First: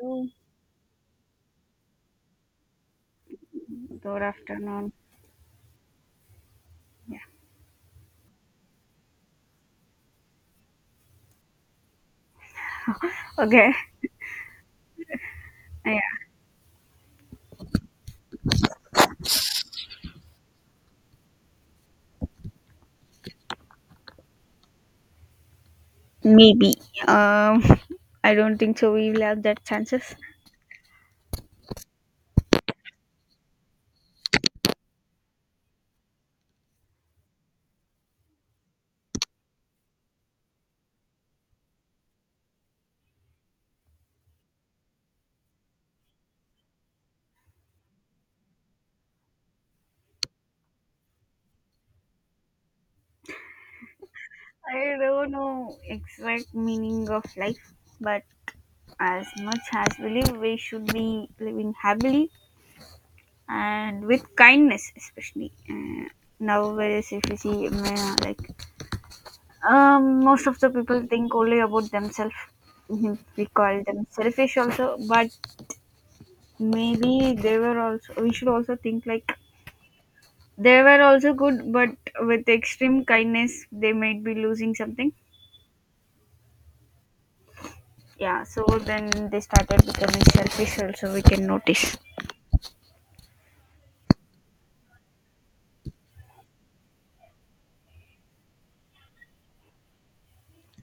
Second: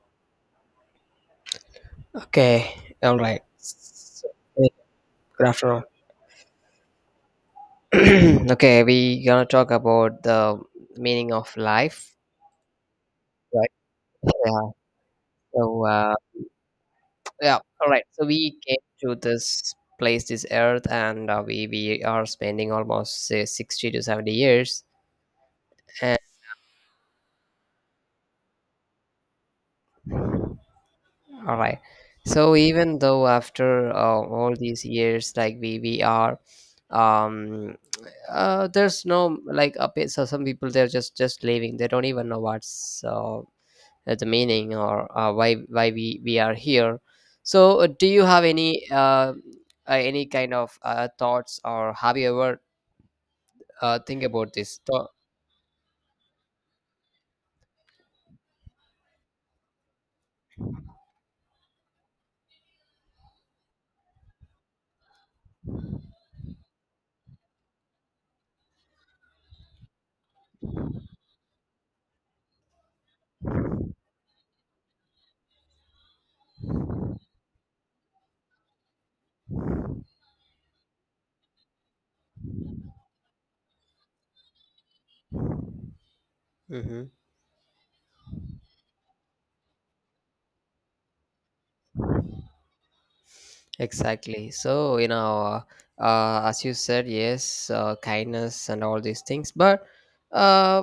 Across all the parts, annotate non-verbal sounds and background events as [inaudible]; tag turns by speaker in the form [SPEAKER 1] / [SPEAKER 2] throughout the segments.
[SPEAKER 1] You.
[SPEAKER 2] Okay, all right.
[SPEAKER 1] Good
[SPEAKER 2] So, hey,
[SPEAKER 1] afternoon.
[SPEAKER 2] good afternoon. [clears throat] okay, we gonna talk about the meaning of life, right?
[SPEAKER 1] Okay.
[SPEAKER 2] Yeah. So,
[SPEAKER 1] Yeah.
[SPEAKER 2] yeah. All right. So we came to this place, this earth, and we are spending almost say, 60 to 70 years. And
[SPEAKER 1] Maybe. Um. [laughs] I don't think so. We will have that chances.
[SPEAKER 2] all right. So even though after all these years, like we are, um, there's no like so some people they're just leaving. They don't even know what's the meaning or why we are here. So do you have any kind of thoughts, or have you ever think about this
[SPEAKER 1] I
[SPEAKER 2] thought?
[SPEAKER 1] don't know exact meaning of life, but as much as we live, we should be living happily and with kindness, especially. Now, whereas if you see, like most of the people think only about themselves. Mhm. We call them selfish also, but maybe they were also. We should also think like they were also good, but with extreme kindness, they might be losing something.
[SPEAKER 2] Hmm,
[SPEAKER 1] Yeah, so then they started becoming selfish, also, we can notice.
[SPEAKER 2] exactly. So you know, as you said, yes, kindness and all these things, but uh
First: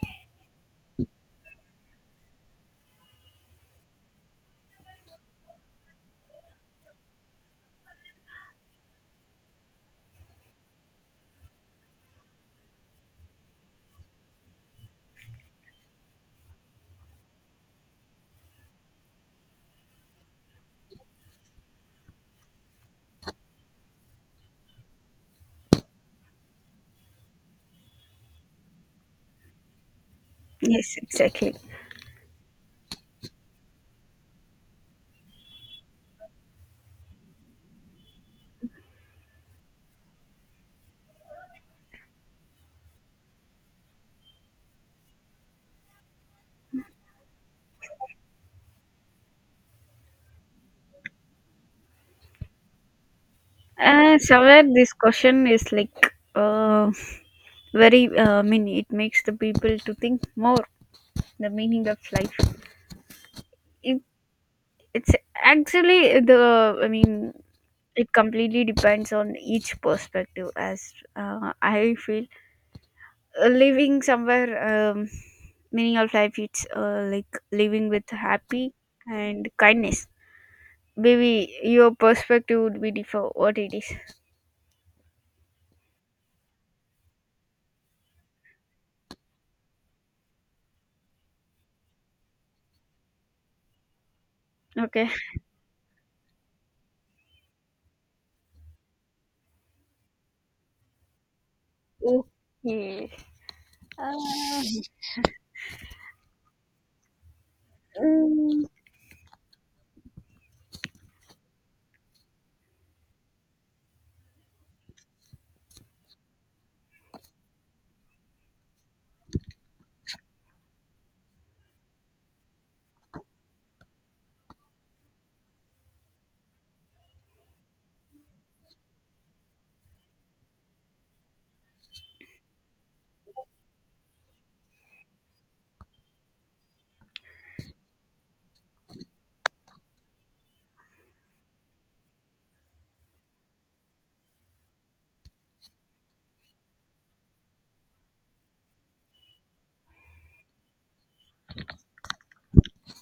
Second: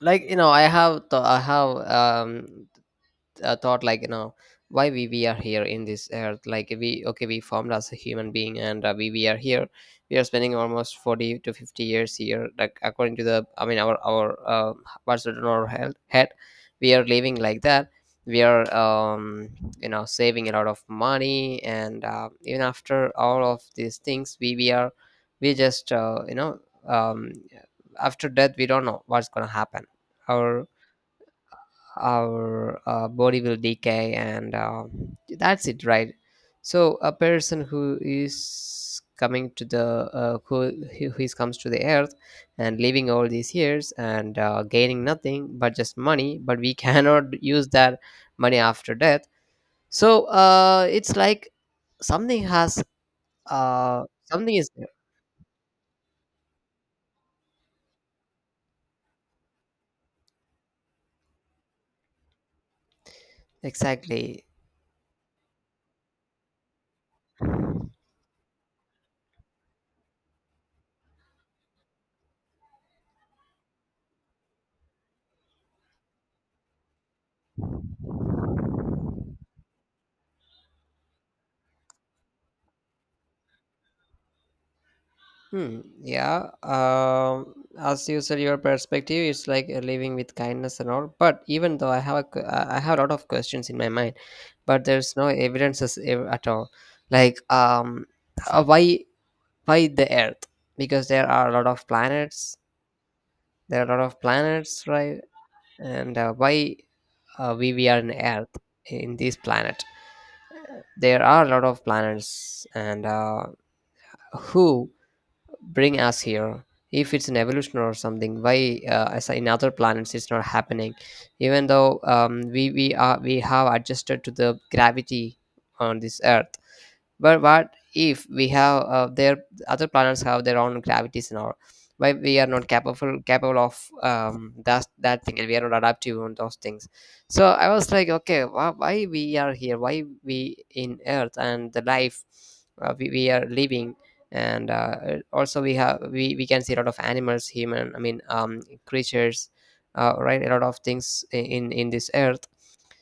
[SPEAKER 2] like you know, I have I have thought like you know, why we are here in this earth. Like we, okay, we formed as a human being, and we are here. We are spending almost 40 to 50 years here, like according to the, I mean, our what's written on our head, we are living like that. We are you know, saving a lot of money, and even after all of these things, we are, we just you know, um after death we don't know what's gonna happen. Our
[SPEAKER 1] Yes, exactly.
[SPEAKER 2] body will decay, and that's it, right? So a person who is coming to the who, who is comes to the earth, and living all these years, and gaining nothing but just money, but we [laughs] cannot use that money after death. So it's like something has, uh, something
[SPEAKER 1] Somewhere
[SPEAKER 2] is there,
[SPEAKER 1] this question is like very, I mean, it makes the people to think more the meaning of life. It,
[SPEAKER 2] exactly.
[SPEAKER 1] it's actually the, I mean, it completely depends on each perspective, as I feel living somewhere, meaning of life it's like living with happy and kindness, maybe your perspective would be different. What it is.
[SPEAKER 2] Hmm. Yeah. As usual, your perspective is like living with kindness and all. But even though, I have I have a lot of questions in my mind, but
[SPEAKER 1] Okay.
[SPEAKER 2] there's no evidences at all. Like, uh, why why the Earth? Because there are a lot of planets.
[SPEAKER 1] Okay.
[SPEAKER 2] There are a lot of
[SPEAKER 1] Uh,
[SPEAKER 2] planets, right? And why we are in Earth,
[SPEAKER 1] Mm.
[SPEAKER 2] in this planet? There are a lot of planets, and who bring us here, if it's an evolution or something? Why as in other planets it's not happening, even though we have adjusted to the gravity on this earth? But what if we have their, other planets have their own gravities and all? Why we are not capable of that thing, and we are not adaptive on those things? So I was like, okay, why we are here? Why we in Earth, and the life we are living? And also we have, we can see a lot of animals, human, I mean creatures, right? A lot of things in this Earth.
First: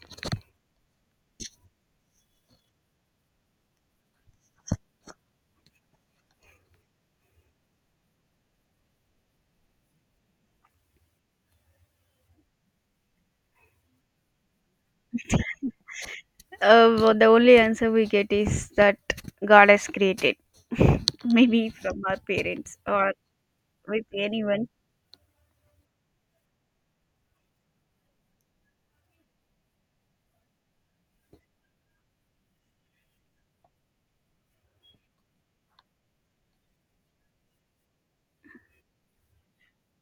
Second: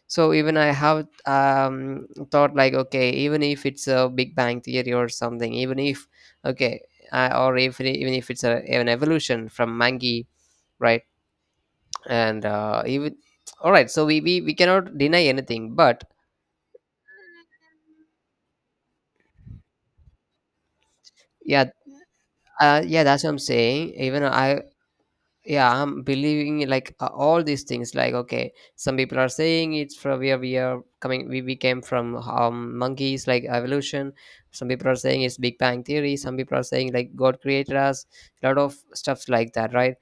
[SPEAKER 2] So even I have thought like, okay, even if it's a big bang theory or something, even if, okay, or if it- even if it's an evolution from monkey, right? And even, all right, so we cannot deny anything. But
[SPEAKER 1] Well, the only answer we get is that god has created [laughs] maybe
[SPEAKER 2] yeah,
[SPEAKER 1] from our parents
[SPEAKER 2] yeah,
[SPEAKER 1] or
[SPEAKER 2] that's what I'm saying.
[SPEAKER 1] with
[SPEAKER 2] Even I,
[SPEAKER 1] anyone.
[SPEAKER 2] yeah, I'm believing like all these things, like okay, some people are saying it's from where we are coming, we came from monkeys, like evolution. Some people are saying it's big bang theory, some people are saying like god created us, a lot of stuffs like that, right?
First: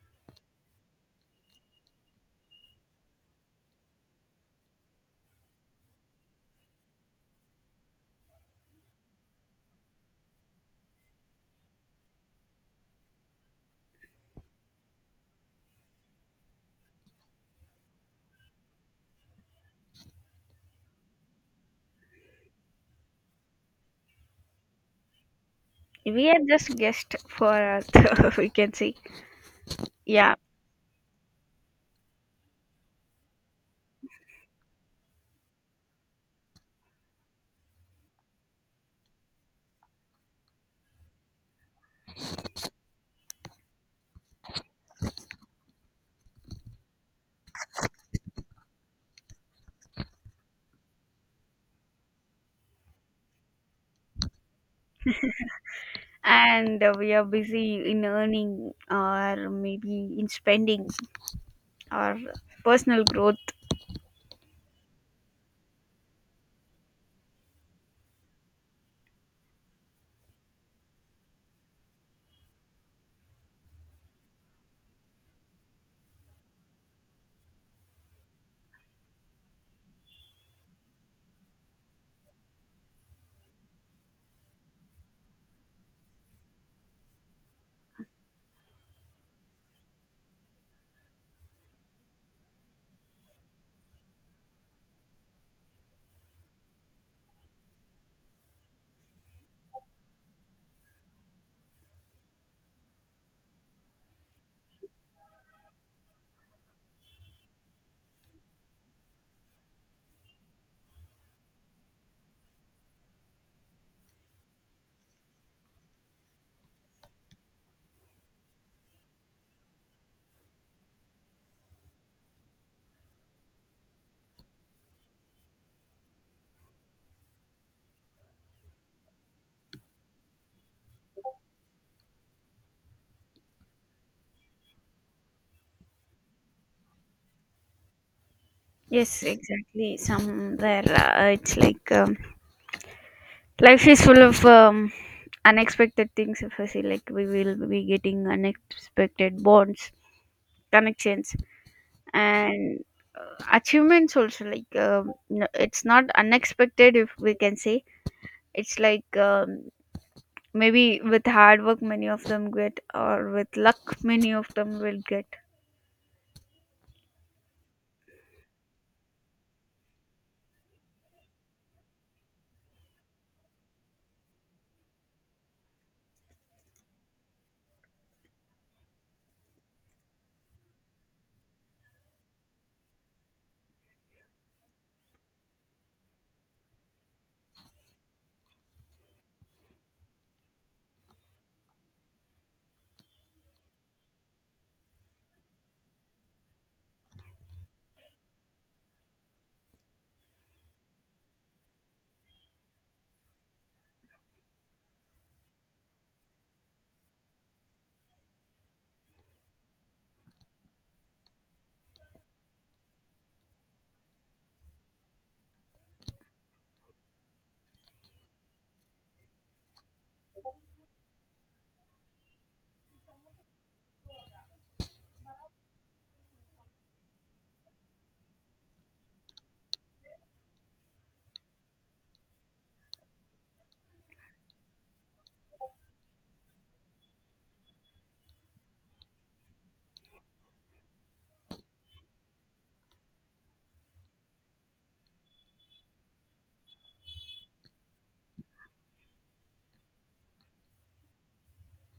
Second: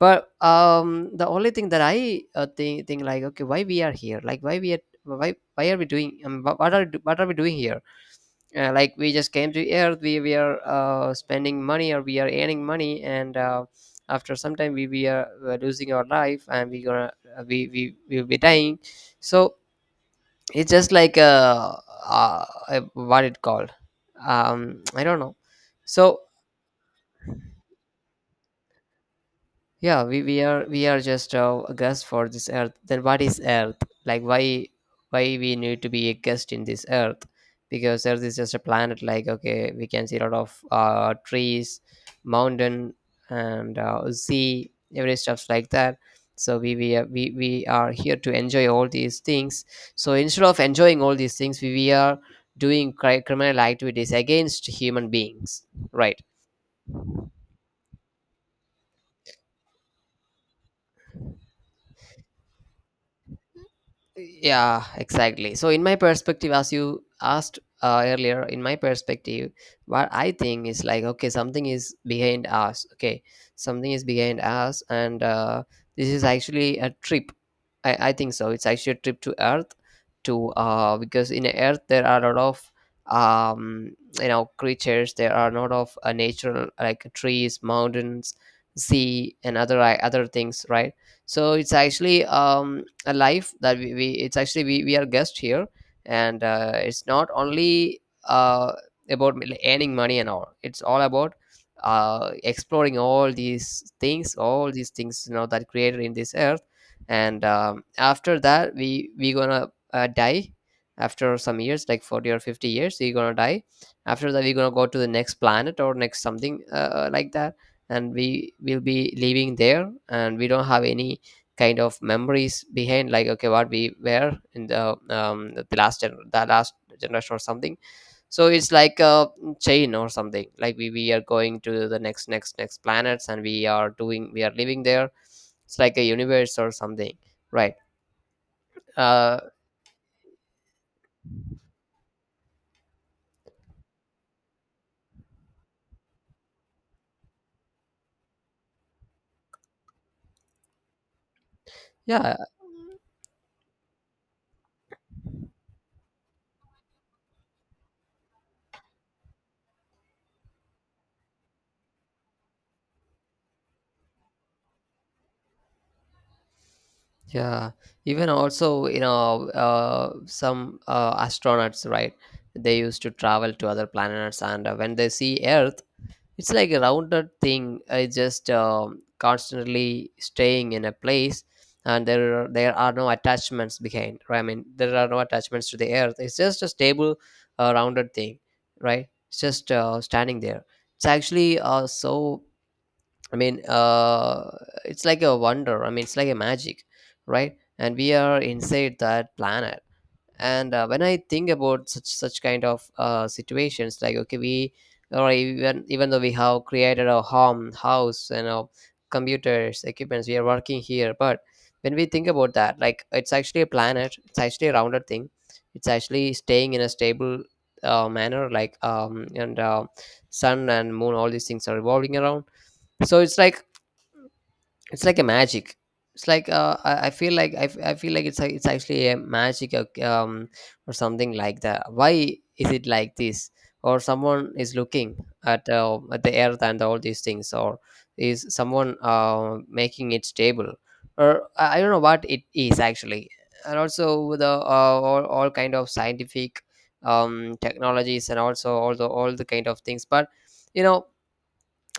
[SPEAKER 2] But the only thing that I think like, okay, why we are here? Like, why we are, why are we doing, what are we doing here? Like we just came to earth, we are spending money or we are earning money, and after some time we losing our life, and we gonna, we will be dying. So it's just like what it called, I don't know. So
[SPEAKER 1] We are just guest for earth [laughs] we can say.
[SPEAKER 2] yeah, we,
[SPEAKER 1] Yeah,
[SPEAKER 2] we are we are just a guest for this earth. Then what is earth? Like, why, we need to be a guest in this earth? Because earth is just a planet. Like okay, we can see a lot of trees, mountain, and sea, every stuffs like that. So we are here to enjoy all these things. So instead of enjoying all these things, we are doing criminal activities against human beings, right?
[SPEAKER 1] and we are busy in earning or maybe in spending or personal growth.
[SPEAKER 2] Yeah, exactly. So, in my perspective, as you asked earlier, in my perspective, what I think is like, okay, something is behind us. Okay, something is behind us, and this is actually a trip. I think so. It's actually a trip to Earth, to because in Earth there are a lot of um, you know, creatures. There are a lot of natural, like trees, mountains, sea, and other things, right? So it's actually a life that we it's actually, we are guests here, and it's not only uh, about earning money and all. It's all about exploring all these things, you know, that created in this earth. And after that, we gonna die. After some years like 40 or 50 years, we're gonna die. After that, we're gonna go to the next planet or next something, like that, and we will be living there, and we don't have any kind of memories behind. Like, okay, what we were in the the last generation or something. So it's like a chain or something, like we are going to the next planets, and we are doing, we are living there. It's like a universe or something, right?
[SPEAKER 1] Yes,
[SPEAKER 2] uh
[SPEAKER 1] exactly, somewhere it's like, life is full of, unexpected things if I say like we will be getting unexpected bonds, connections,
[SPEAKER 2] yeah,
[SPEAKER 1] and achievements also like, no, it's not unexpected if we can say. It's like, maybe with hard work many of them get or with luck many of them will get.
[SPEAKER 2] yeah, even also you know, some astronauts, right? They used to travel to other planets, and when they see earth, it's like a rounded thing. I just constantly staying in a place, and there are no attachments behind. Right? I mean, there are no attachments to the earth. It's just a stable, rounded thing, right? It's just standing there. It's actually so. I mean, it's like a wonder. I mean, it's like a magic, right? And we are inside that planet, and when I think about such kind of situations, like okay, we, or even though we have created a home, house, and our computers, equipments, we are working here. But when we think about that, like, it's actually a planet, it's actually a rounded thing, it's actually staying in a stable manner, like, and sun and moon, all these things are revolving around. So it's like, it's like a magic, it's like I feel like, I feel like it's it's actually a magic or something like that. Why is it like this? Or someone is looking at the earth and all these things, or is someone making it stable? Or I don't know what it is actually. And also the all kind of scientific um technologies, and also all the kind of things. But you know,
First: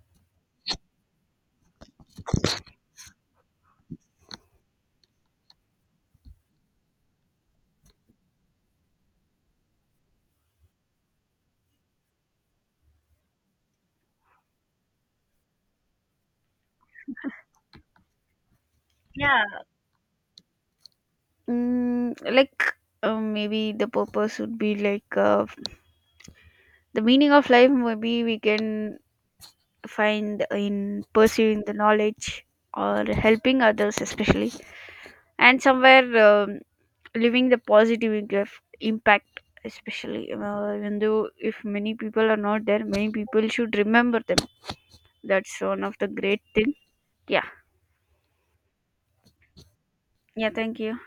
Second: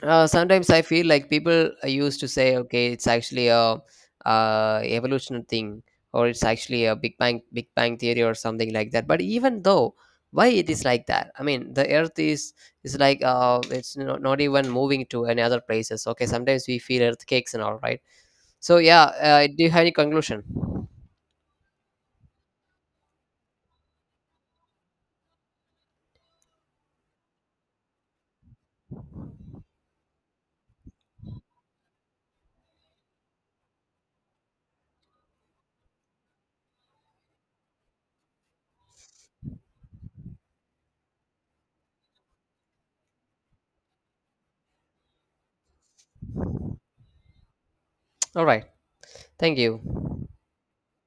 [SPEAKER 2] sometimes I feel like people used to say, okay, it's actually a evolutionary thing, or it's actually a Big Bang theory or something like that. But even though, why it is like that? I mean, the Earth is like it's not even moving to any other places. Okay, sometimes we feel earthquakes and all, right? So yeah,
[SPEAKER 1] Yeah,
[SPEAKER 2] do you have any conclusion?
[SPEAKER 1] mm, like maybe the purpose would be like, the meaning of life. Maybe we can find in pursuing the knowledge or helping others, especially, and somewhere leaving the positive impact, especially. Even though if many people are not there, many people should remember them. That's one of the great thing. Yeah,
[SPEAKER 2] All right, thank you.
[SPEAKER 1] yeah. Thank you.